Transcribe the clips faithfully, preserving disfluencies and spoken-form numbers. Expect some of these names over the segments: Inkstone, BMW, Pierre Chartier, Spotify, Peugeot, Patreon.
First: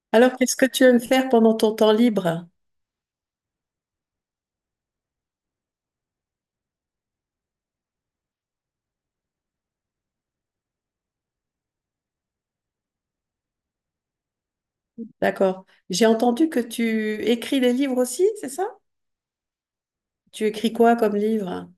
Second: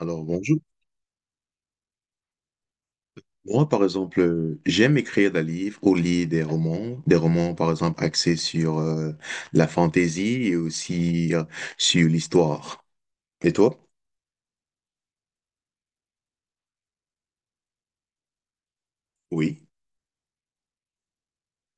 Alors Alors, qu'est-ce bonjour. que tu aimes faire pendant ton temps libre? Moi, par exemple, euh, j'aime écrire des livres au lit des romans, des romans, par exemple, axés sur euh, la fantaisie et aussi euh, sur l'histoire. Et toi? D'accord. J'ai entendu que tu écris des livres aussi, c'est ça? Oui. Tu écris quoi comme livre?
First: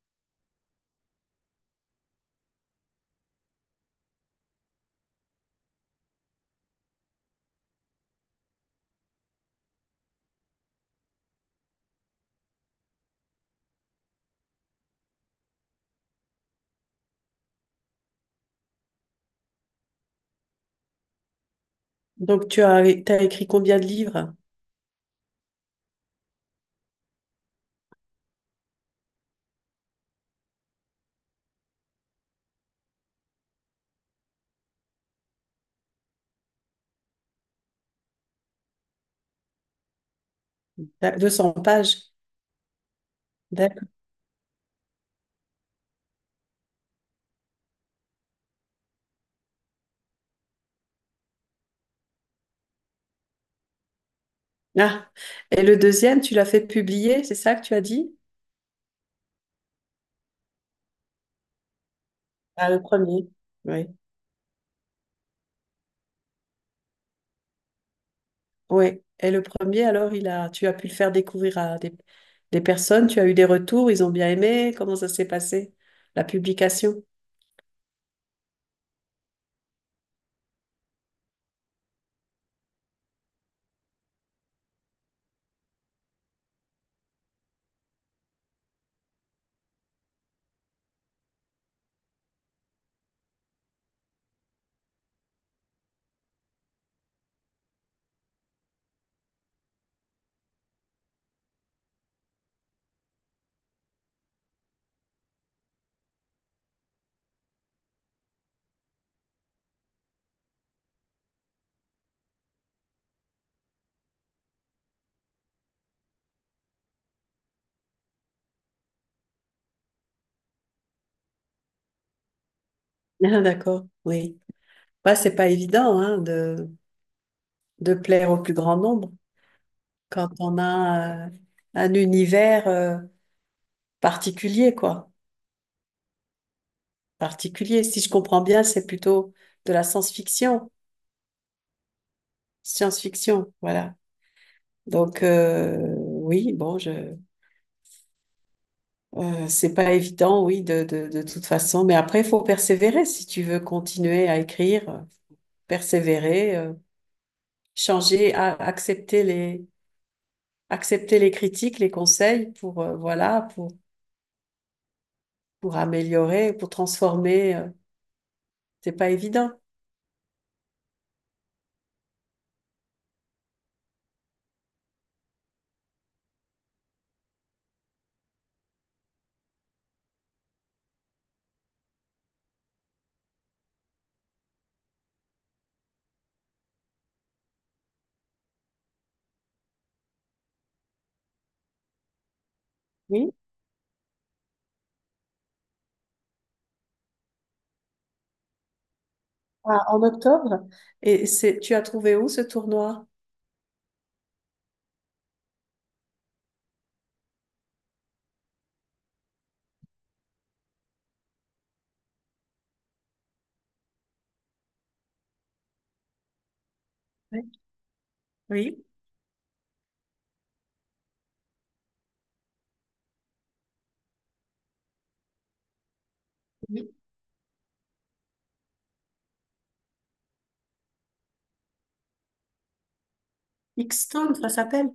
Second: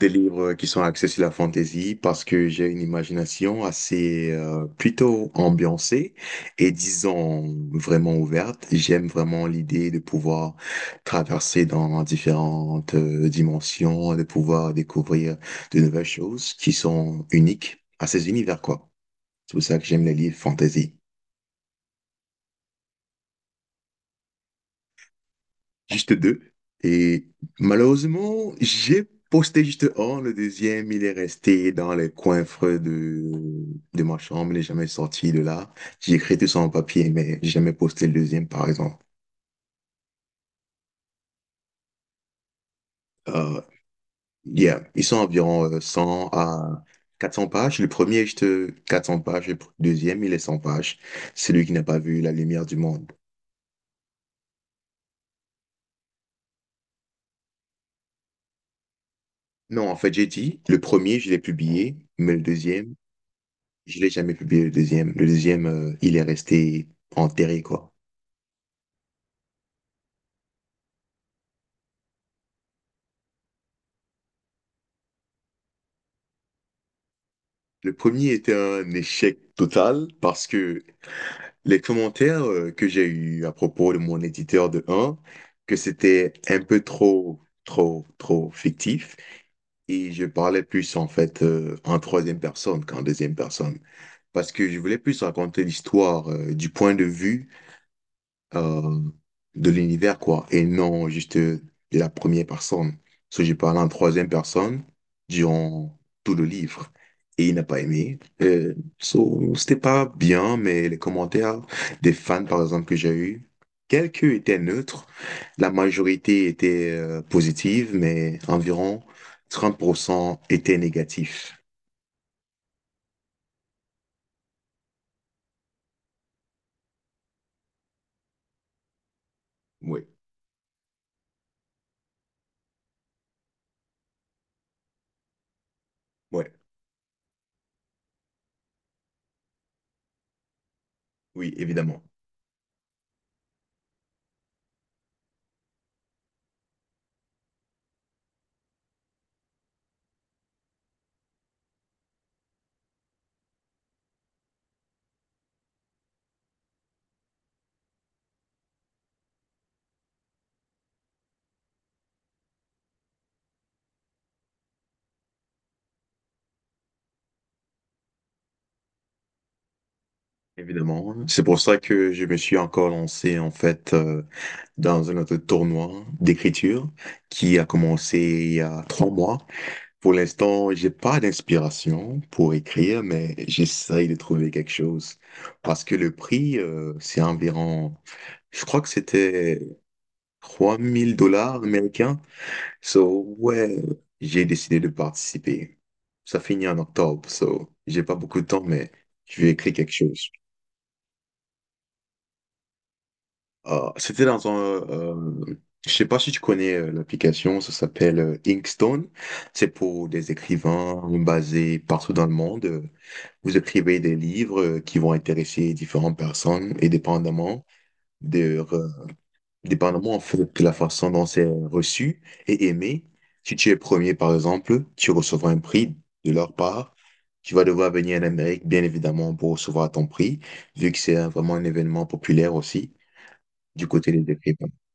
Des livres qui sont axés sur la fantaisie parce que j'ai une imagination assez euh, plutôt ambiancée et disons vraiment ouverte. J'aime vraiment l'idée de pouvoir traverser dans différentes euh, dimensions, de pouvoir découvrir de nouvelles choses qui sont uniques à ces univers, quoi. C'est pour ça que j'aime les livres fantasy. Donc, tu as, t'as écrit combien de livres? Juste deux. Et malheureusement, j'ai posté juste un. Le deuxième, il est resté dans les coins coiffres de, de ma chambre. Il n'est jamais sorti de là. J'ai écrit tout ça en papier, mais j'ai jamais posté le deuxième, par exemple. T'as deux cents pages. Euh, D'accord. yeah. Ils sont environ euh, cent à quatre cents pages. Le premier est juste euh, quatre cents pages. Le pr- deuxième, il est cent pages. C'est lui qui n'a pas vu la lumière du monde. Ah. Et le deuxième, tu l'as fait publier, c'est ça que tu as dit? Non, en fait, j'ai dit, le premier, je l'ai publié, mais le Ah, le deuxième. premier. Oui. Je l'ai jamais publié le deuxième. Le deuxième, euh, il est resté enterré, quoi. Oui. Et le premier, alors, il a, tu as pu le faire découvrir à des, des personnes, tu as eu des retours, ils ont bien aimé. Comment ça s'est passé, la publication? Le premier était un échec total parce que les commentaires euh, que j'ai eus à propos de mon éditeur de un, que c'était un peu trop, trop, trop fictif. Et je parlais plus en fait euh, en troisième personne qu'en deuxième personne. Parce que je voulais plus raconter l'histoire euh, du point de vue euh, de l'univers, quoi, et non juste euh, de la première personne. Parce que j'ai parlé en troisième personne durant tout le livre. Et il n'a pas aimé. Euh, so, c'était pas bien, mais les commentaires des fans, par exemple, que j'ai eu, quelques étaient neutres. La majorité était euh, positive, mais environ trente pour cent étaient négatifs. Ah, d'accord, oui. Bah, c'est pas évident hein, de, de plaire au plus grand nombre Oui, quand on a euh, un univers euh, particulier, quoi. ouais, Particulier, si je comprends bien, c'est plutôt de la science-fiction. oui, évidemment. Science-fiction, voilà. Donc, euh, oui, bon, je, euh, c'est pas évident, oui, de, de, de toute façon. Mais après, il faut persévérer si tu veux continuer à écrire, persévérer, euh, changer, a- accepter les accepter les critiques, les conseils pour, euh, voilà, pour, pour améliorer, pour transformer. euh, C'est pas évident. Évidemment. C'est pour ça que je me suis encore lancé, en fait. euh, dans un autre tournoi d'écriture qui a commencé il y a trois mois. Pour l'instant, j'ai pas d'inspiration pour écrire, mais j'essaye de trouver quelque chose. Parce que le prix, euh, c'est environ, je crois que c'était trois mille dollars américains. Oui. So, ouais, j'ai décidé de participer. Ça finit en octobre, so, j'ai pas beaucoup de temps, mais je vais écrire Ah, quelque en chose. octobre. Et c'est, tu as trouvé où ce tournoi? Ah, c'était dans un. Euh, je sais pas si tu connais euh, l'application, ça s'appelle euh, Inkstone. C'est pour des écrivains basés partout dans le monde. Euh, Vous écrivez des livres euh, qui vont intéresser différentes personnes et Ouais. dépendamment de, Oui, euh, dépendamment en fait de la façon dont c'est reçu et aimé. Si tu es premier, par exemple, tu recevras un prix de leur oui. part. Tu vas devoir venir en Amérique, bien évidemment, pour recevoir ton prix, vu que c'est un- vraiment un événement populaire aussi du côté des Xtone, ça écrivains. s'appelle.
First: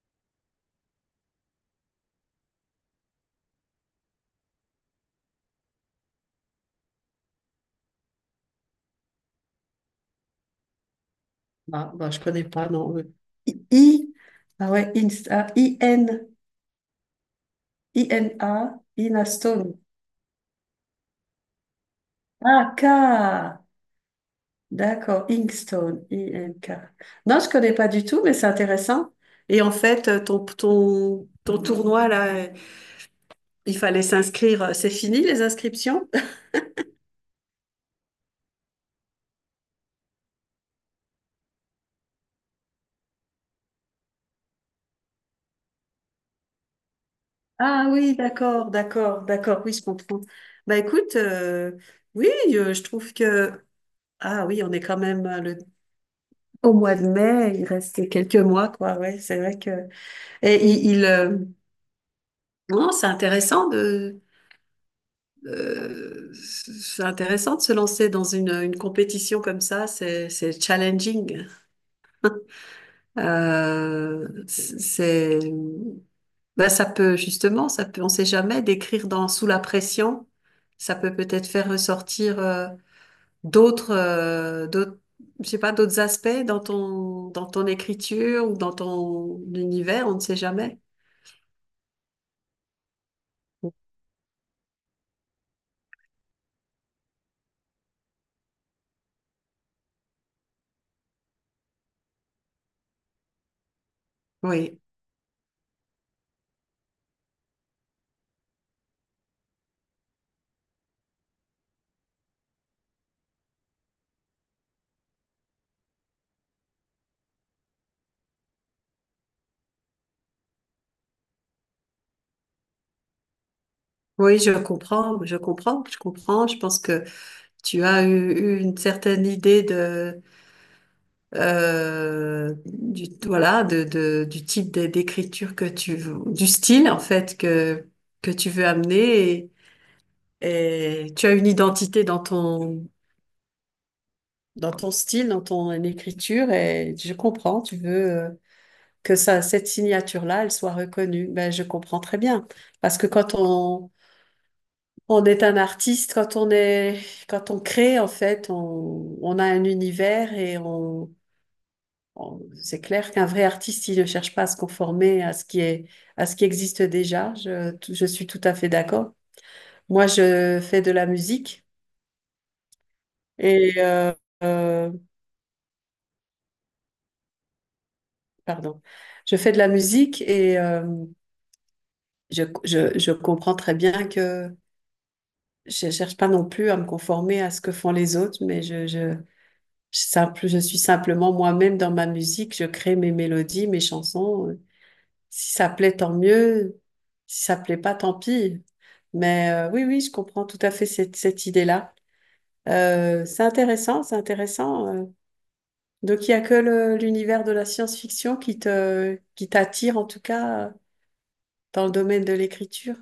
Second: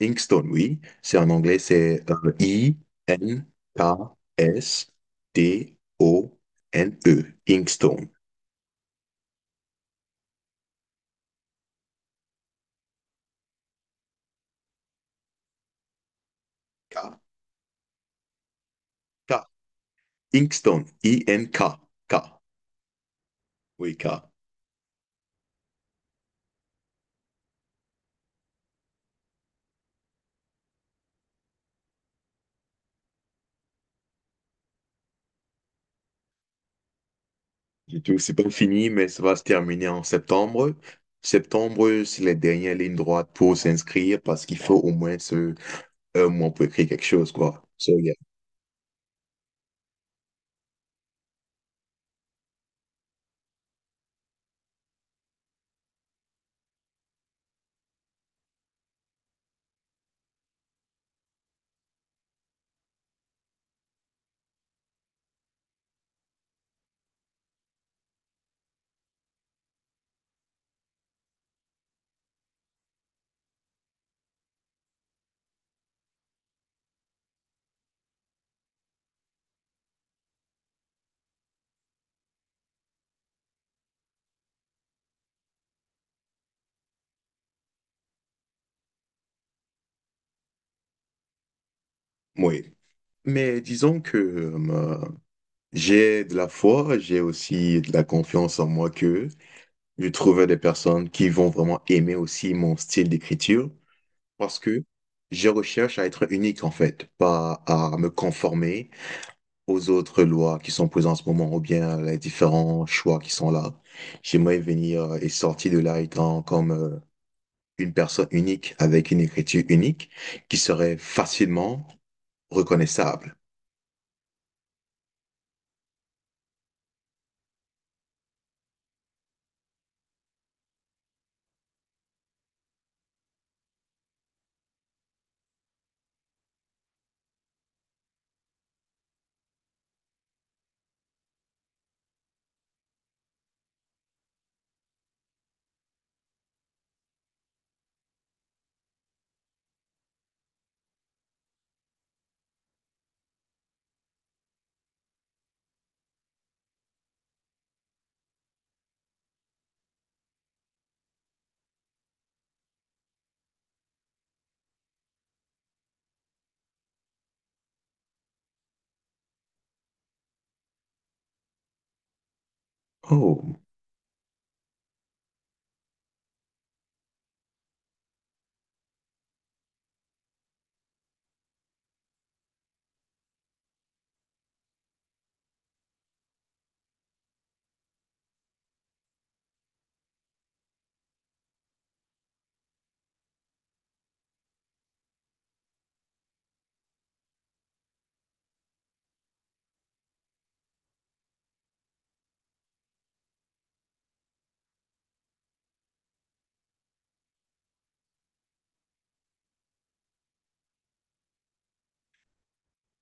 Inkstone, oui. C'est en anglais, c'est I N K S T O N E. Inkstone. Ah, bah, je connais pas, non. euh, I, I- ah ouais, Insta, I-N, K. I-N-A, K. Inastone. Inkstone, I N K. K. K. Ah, K, Oui, K. d'accord, Inkstone, I-N-K. Non, je connais pas du tout, mais c'est intéressant. Et en fait, euh, ton, ton, ton tournoi, là, il fallait s'inscrire. C'est fini les inscriptions? Du tout, c'est pas fini, mais ça va se terminer en septembre. Septembre, c'est les dernières lignes droites pour s'inscrire parce qu'il faut au moins ce, un mois pour écrire quelque chose, quoi. Ah So, yeah. oui, d'accord, d'accord, d'accord. Oui, je comprends. Bah écoute, euh, oui, euh, je trouve que ah oui, on est quand même euh, le... au mois de mai. Il reste quelques mois, quoi. Ouais, c'est vrai que et il, il, euh, non, c'est intéressant de euh, c'est intéressant de se lancer dans une, une compétition comme ça. C'est c'est challenging. Euh, c'est Ben, ça peut, justement, ça peut, on sait jamais, d'écrire dans Sous la pression, ça peut peut-être faire ressortir euh, d'autres, euh, d'autres, je sais pas, d'autres aspects dans ton, dans ton écriture ou dans ton univers, on ne sait jamais. Oui. Mais disons que euh, j'ai de la foi, j'ai aussi de la confiance en moi que je trouve des personnes qui vont vraiment aimer aussi mon style d'écriture parce Oui, que je recherche à être unique en fait, pas à me conformer aux autres lois qui sont présentes en ce moment ou bien à les différents choix qui sont là. J'aimerais venir euh, et sortir de là étant comme euh, une personne unique avec une écriture unique qui serait facilement reconnaissable. oui, je comprends, je comprends, je comprends. Je pense que tu as eu, eu une certaine idée de, euh, du, voilà, de, de, du type d'é- d'écriture que tu, veux- du style en fait que que tu veux amener. Et tu as une identité dans ton, dans ton style, dans ton écriture, et je comprends, tu veux euh, que ça, cette signature-là, elle soit reconnue. Ben, je comprends très bien. Parce que quand on, on est un artiste, quand on est, quand on crée, en fait, on, on a un univers et on, on- c'est clair qu'un vrai artiste, il ne cherche pas à se conformer à ce qui est, à ce qui existe déjà. Je, je suis tout à fait d'accord. Moi, je fais de la musique Oh, et, euh, euh, pardon. Je fais de la musique et euh, je, je, je comprends très bien que je cherche pas non plus à me conformer à ce que font les autres, mais je, je, je simple, je suis simplement moi-même dans ma musique, je crée mes mélodies, mes chansons. Si ça plaît, tant mieux. Si ça plaît pas, tant pis. Mais euh, oui, oui, je comprends tout à fait cette, cette idée-là. Euh, c'est intéressant, c'est intéressant. euh. Donc, il n'y a que le- l'univers de la science-fiction qui te, qui t'attire, en tout cas, euh, dans le domaine de l'écriture?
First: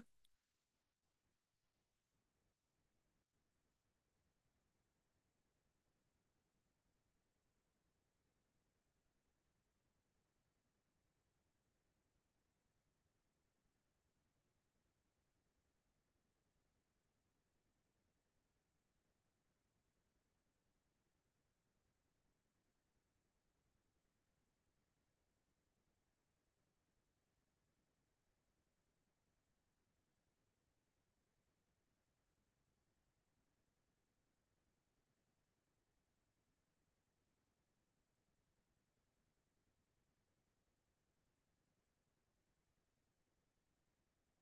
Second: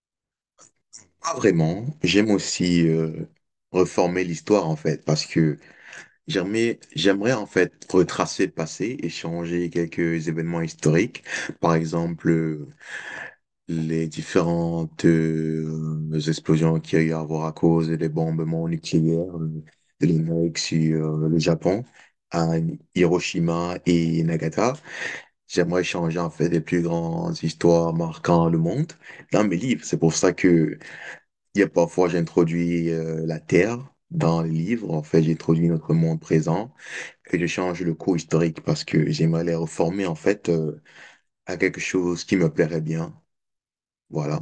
pas vraiment. J'aime aussi euh, reformer l'histoire en fait parce que J'aimerais, j'aimerais en fait retracer le passé, échanger quelques événements historiques, par exemple euh, les différentes euh, explosions qu'il y a eu à voir à cause des bombements nucléaires euh, de l'Amérique sur euh, le Japon à Hiroshima et Nagata. J'aimerais échanger en fait des plus grandes histoires marquant le monde dans mes livres. C'est pour ça que il y a parfois j'introduis euh, la Terre dans les livres. En fait, j'introduis notre monde présent que je change le cours historique parce que j'aimerais les reformer en fait euh, à quelque chose qui me plairait bien. Voilà.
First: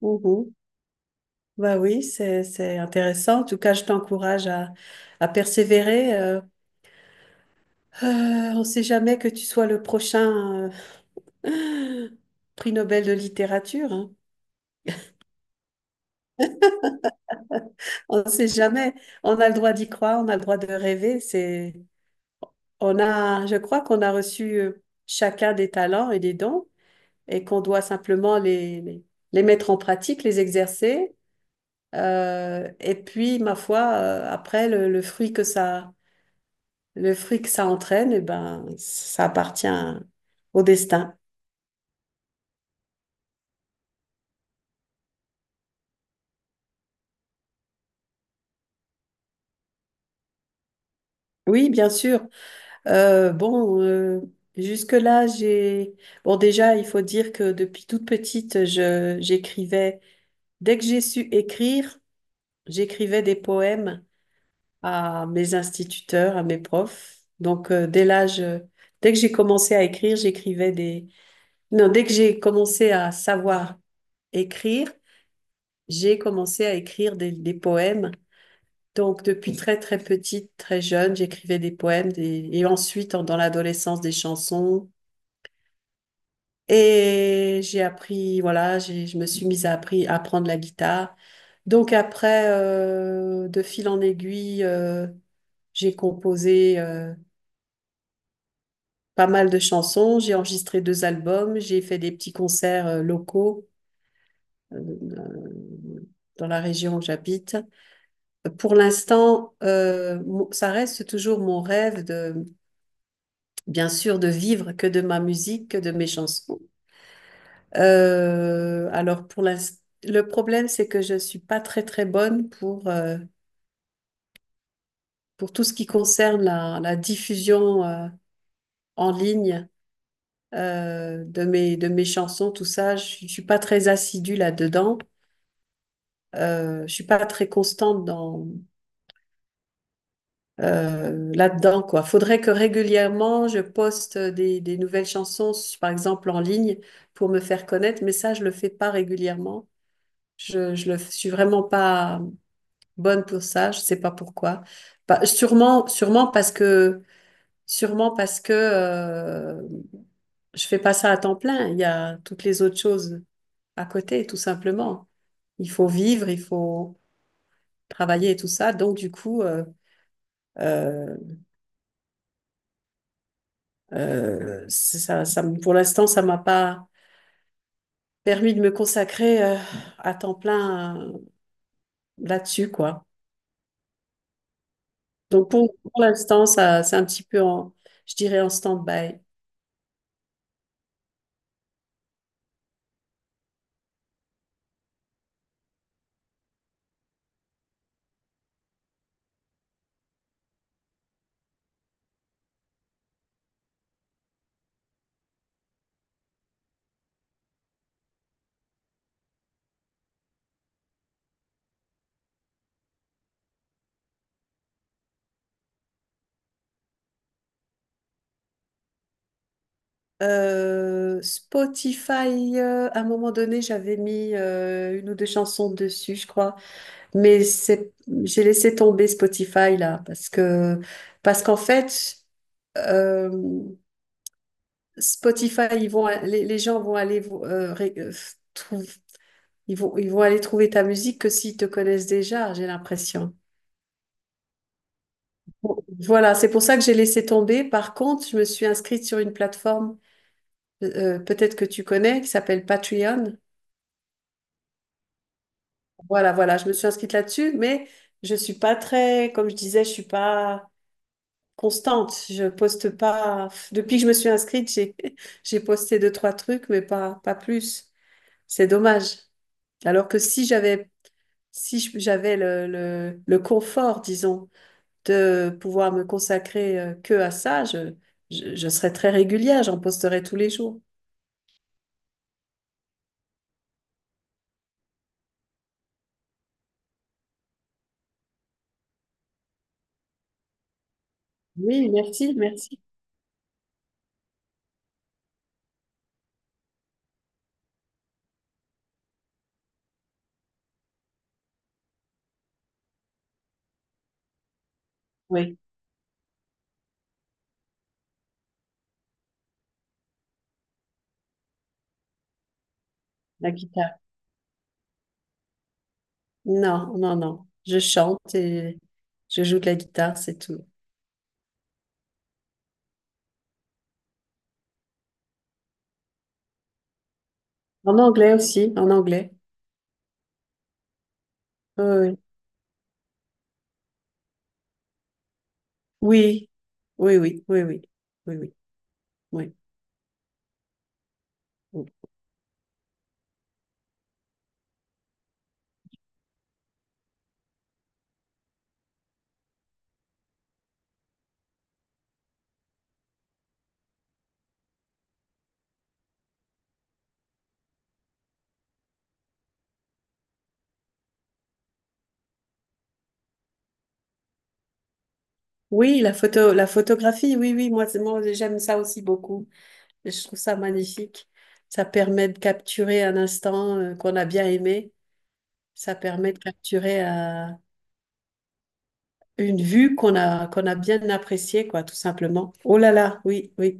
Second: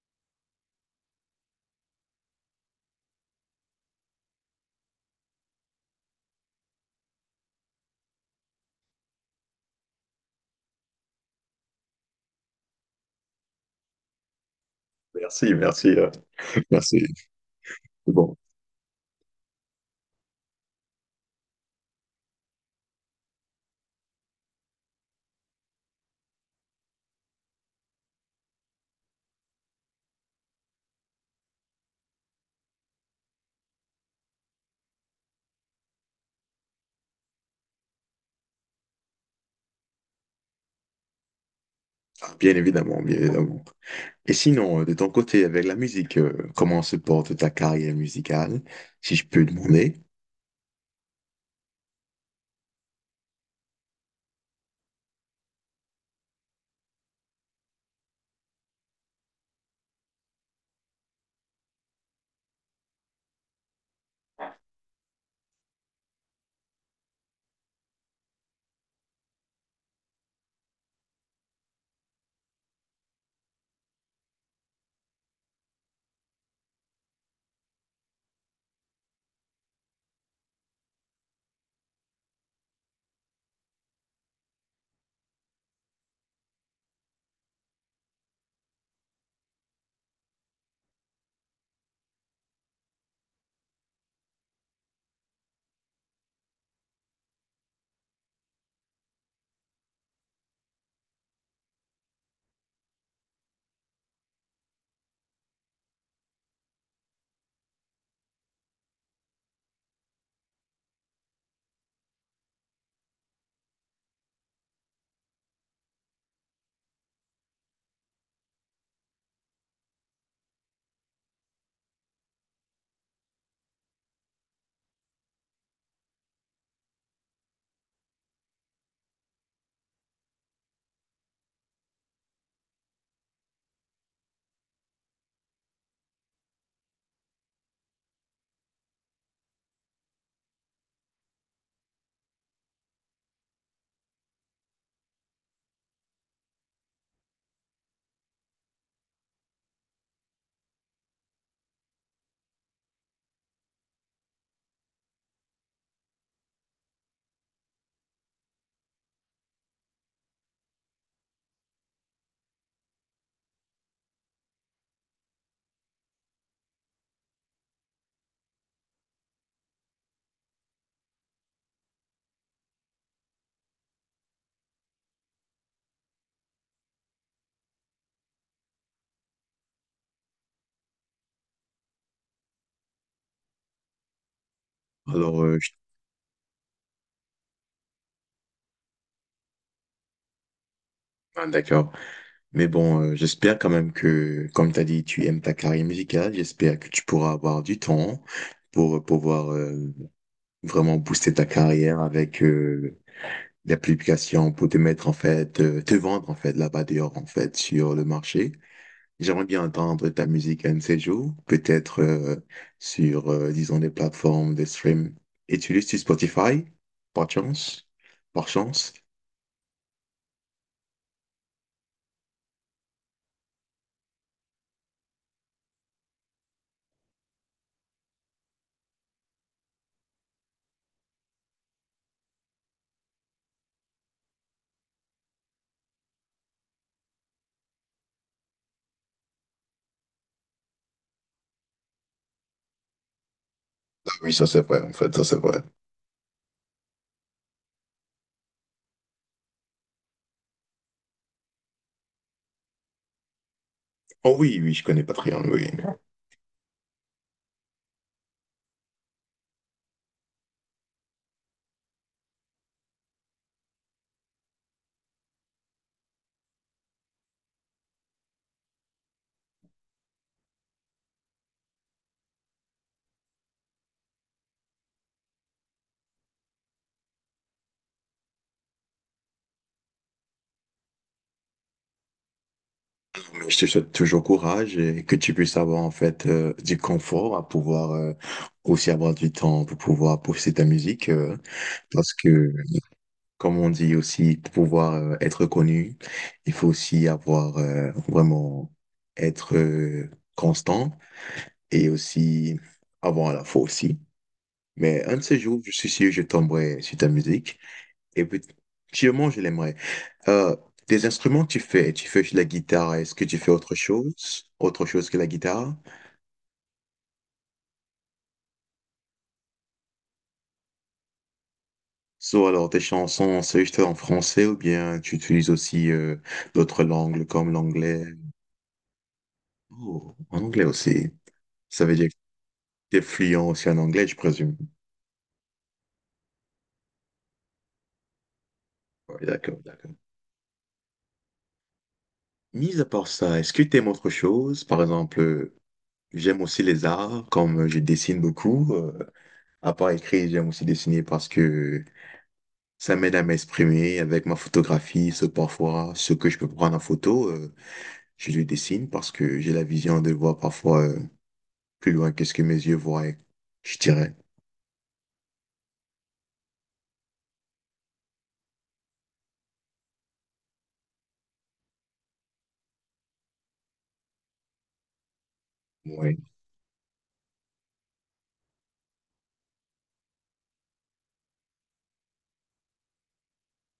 Mhm. Bah oui, c'est, c'est intéressant. En tout cas, je t'encourage à, à persévérer. euh. Euh, on ne sait jamais que tu sois le prochain euh, prix Nobel de littérature. Hein. Merci, merci, euh, merci. On ne Bon. sait jamais. On a le droit d'y croire, on a le droit de rêver. C'est, on a, je crois qu'on a reçu euh, chacun des talents et des dons et qu'on doit simplement les, les, les mettre en pratique, les exercer. Euh, et puis, ma foi, euh, après, le, le fruit que ça, le fruit que ça entraîne, eh ben, ça appartient au destin. Ah, bien évidemment, bien évidemment. Et sinon, euh, de ton côté, avec la musique, euh, comment se porte ta carrière musicale, si je peux demander? Oui, bien sûr. Euh, bon, euh, jusque-là, j'ai... Bon, déjà, il faut dire que depuis toute petite, je, j'écrivais. Dès que j'ai su écrire, j'écrivais des poèmes à mes instituteurs, à mes profs. Donc, euh, dès l'âge, euh, dès que j'ai commencé à écrire, j'écrivais des... Non, dès que j'ai commencé à savoir écrire, j'ai commencé à écrire des, des poèmes. Donc, depuis très, très petite, très jeune, j'écrivais des poèmes des- et ensuite, en- dans l'adolescence, des chansons. Et j'ai appris, voilà, j'ai- je me suis mise à, appris- à apprendre la guitare. Donc, après, euh, de fil en aiguille, euh, j'ai composé euh, pas mal de chansons, j'ai enregistré deux albums, j'ai fait des petits concerts euh, locaux euh, dans la région où j'habite. Pour l'instant, euh, mon- ça reste toujours mon rêve de, bien sûr, de vivre que de ma musique, que de mes chansons. Euh, alors pour l'instant, le problème, c'est que je suis pas très très bonne pour euh, pour tout ce qui concerne la, la diffusion euh, en ligne euh, de mes de mes chansons, tout ça. Je, suis je suis pas très assidue là-dedans. Euh, je suis pas très constante dans euh, là-dedans quoi. Faudrait que régulièrement je poste des, des nouvelles chansons, par exemple en ligne, pour me faire connaître. Mais ça, je le fais pas régulièrement. Je, je le, je suis vraiment pas bonne pour ça. Je sais pas pourquoi. Pas- sûrement, sûrement parce que sûrement parce que euh, je fais pas ça à temps plein. Il y a toutes les autres choses à côté, tout simplement. Il faut vivre, il faut travailler et tout ça. Donc du coup. euh, euh, Euh, ça, ça, pour l'instant, ça m'a pas permis de me consacrer euh, à temps plein euh, là-dessus, quoi. Alors, Donc euh, je- pour, pour l'instant, ça, c'est un petit peu en, je dirais en stand-by. Ah, d'accord. Mais bon, euh, j'espère quand même que, comme tu as dit, tu aimes ta carrière musicale. J'espère que tu pourras avoir du temps pour euh, pouvoir euh, vraiment booster ta carrière avec euh, la publication pour te mettre en fait, euh, te vendre en fait là-bas dehors en fait sur le marché. J'aimerais bien entendre ta musique un de ces jours, peut-être euh, sur, euh, disons, des plateformes de stream. Et tu l'utilises Spotify, par chance? Par chance? Euh, Spotify, euh, à un moment donné, j'avais mis euh, une ou deux chansons dessus, je crois, mais c'est, j'ai laissé tomber Spotify là parce que, parce qu'en fait, euh, Spotify, ils vont, les, les gens vont aller euh, ré- euh, trou- ils vont, ils vont aller trouver ta musique que s'ils te connaissent déjà, j'ai l'impression. Ah oui, ça c'est vrai, en fait, ça c'est vrai. Voilà, c'est pour ça que j'ai laissé tomber. Par contre, je me suis inscrite sur une plateforme, euh, peut-être que tu connais, qui s'appelle Patreon. Oh oui, oui, je connais Patreon, oui. Voilà, voilà, je me suis inscrite là-dessus, mais je suis pas très, comme je disais, je suis pas constante. Je poste pas. Depuis que je me suis inscrite, j'ai, j'ai posté deux, trois trucs, mais pas, pas plus. C'est dommage. Alors que si j'avais, si je- j'avais le, le, le confort, disons, de pouvoir me consacrer euh, que à ça, je, je, je serais très régulière, j'en posterai tous les jours. Mais Je te souhaite toujours courage et que tu puisses avoir en fait euh, du confort à pouvoir euh, aussi avoir du temps pour pouvoir pousser ta musique euh, Oui, parce merci, que merci. comme on dit aussi pour pouvoir euh, être connu, il faut aussi avoir euh, vraiment être euh, constant et aussi avoir à la fois aussi. Mais un de ces Oui, jours, je suis sûr, je tomberai sur ta musique et puis sûrement je l'aimerai. Euh, des instruments, tu fais, tu fais de la guitare. Est-ce que tu la fais autre guitare. chose, autre chose que la guitare? Non, non, non. Je chante et je joue de la guitare, c'est tout. Soit alors tes chansons, c'est juste en français ou bien tu utilises aussi euh, d'autres langues comme En l'anglais. anglais aussi, en anglais. Oh, en anglais aussi. Ça veut dire que Oui, tu es fluent aussi en anglais, je présume. oui, oui, oui, oui, oui, oui, oui, Ouais, oui. d'accord, d'accord. Oui. Mis à part ça, est-ce que tu aimes autre chose? Par exemple, euh, j'aime aussi les arts, comme je dessine beaucoup. Euh, à part écrire, j'aime aussi dessiner parce que ça m'aide à m'exprimer avec ma photographie, ce parfois, ce que je peux prendre en photo. Euh, je le dessine parce que j'ai la vision de voir parfois euh, plus loin que ce que mes yeux voient, je dirais. Oui, la photo, la photographie, oui, oui, moi, c'est- moi j'aime ça aussi beaucoup. Je trouve ça magnifique. Ça permet de capturer un instant euh, qu'on a bien aimé. Ça Ouais. permet de capturer euh, une vue qu'on a, qu'on a bien appréciée, quoi, tout simplement. Oh là là, oui, oui,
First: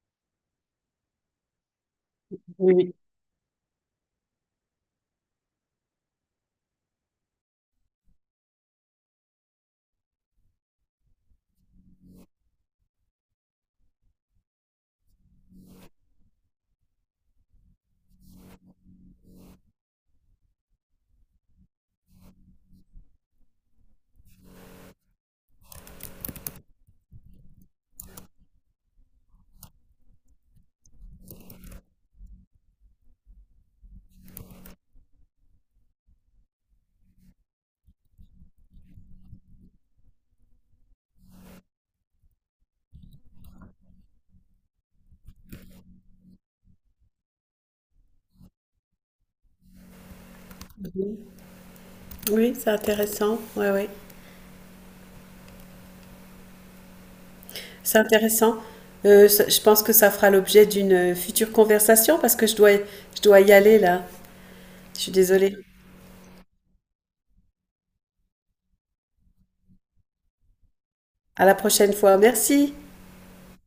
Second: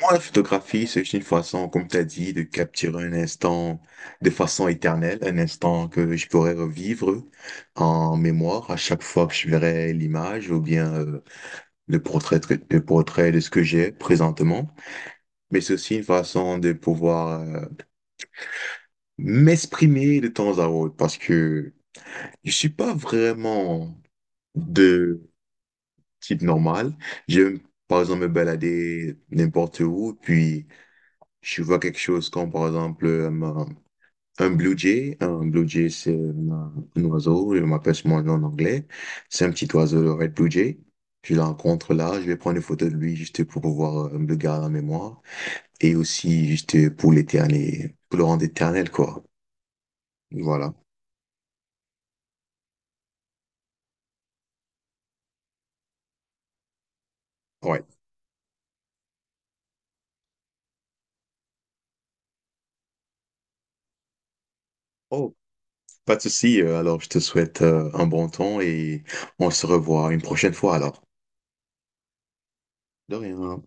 Moi, la photographie, c'est juste une façon, comme tu as dit, de oui, oui. capturer un instant de façon éternelle, un instant que je pourrais revivre en mémoire à chaque fois que je verrai l'image ou bien euh, le portrait, de- le portrait de ce que j'ai présentement. Mais c'est aussi une façon de pouvoir euh, m'exprimer de temps à autre parce que je suis pas vraiment de type normal. J'aime, par exemple, me balader n'importe où, puis je vois quelque chose comme, par exemple, un, un blue jay. Un blue jay, c'est un, un oiseau, je m'appelle ce nom en anglais. C'est un petit oiseau, le red blue jay. Je le rencontre là, je vais prendre une photo de lui juste pour pouvoir euh, me le garder en mémoire et aussi juste pour l'éternel, pour le rendre éternel, quoi. Voilà. Oui, c'est intéressant. Ouais, ouais. Ouais. C'est intéressant. Euh, ça- je pense que ça fera l'objet d'une euh, future conversation parce que je dois, je dois y aller là. Je suis désolée. Pas de souci, euh, alors je te souhaite euh, un bon temps et on se revoit une prochaine fois alors. À la prochaine fois. Merci. De rien.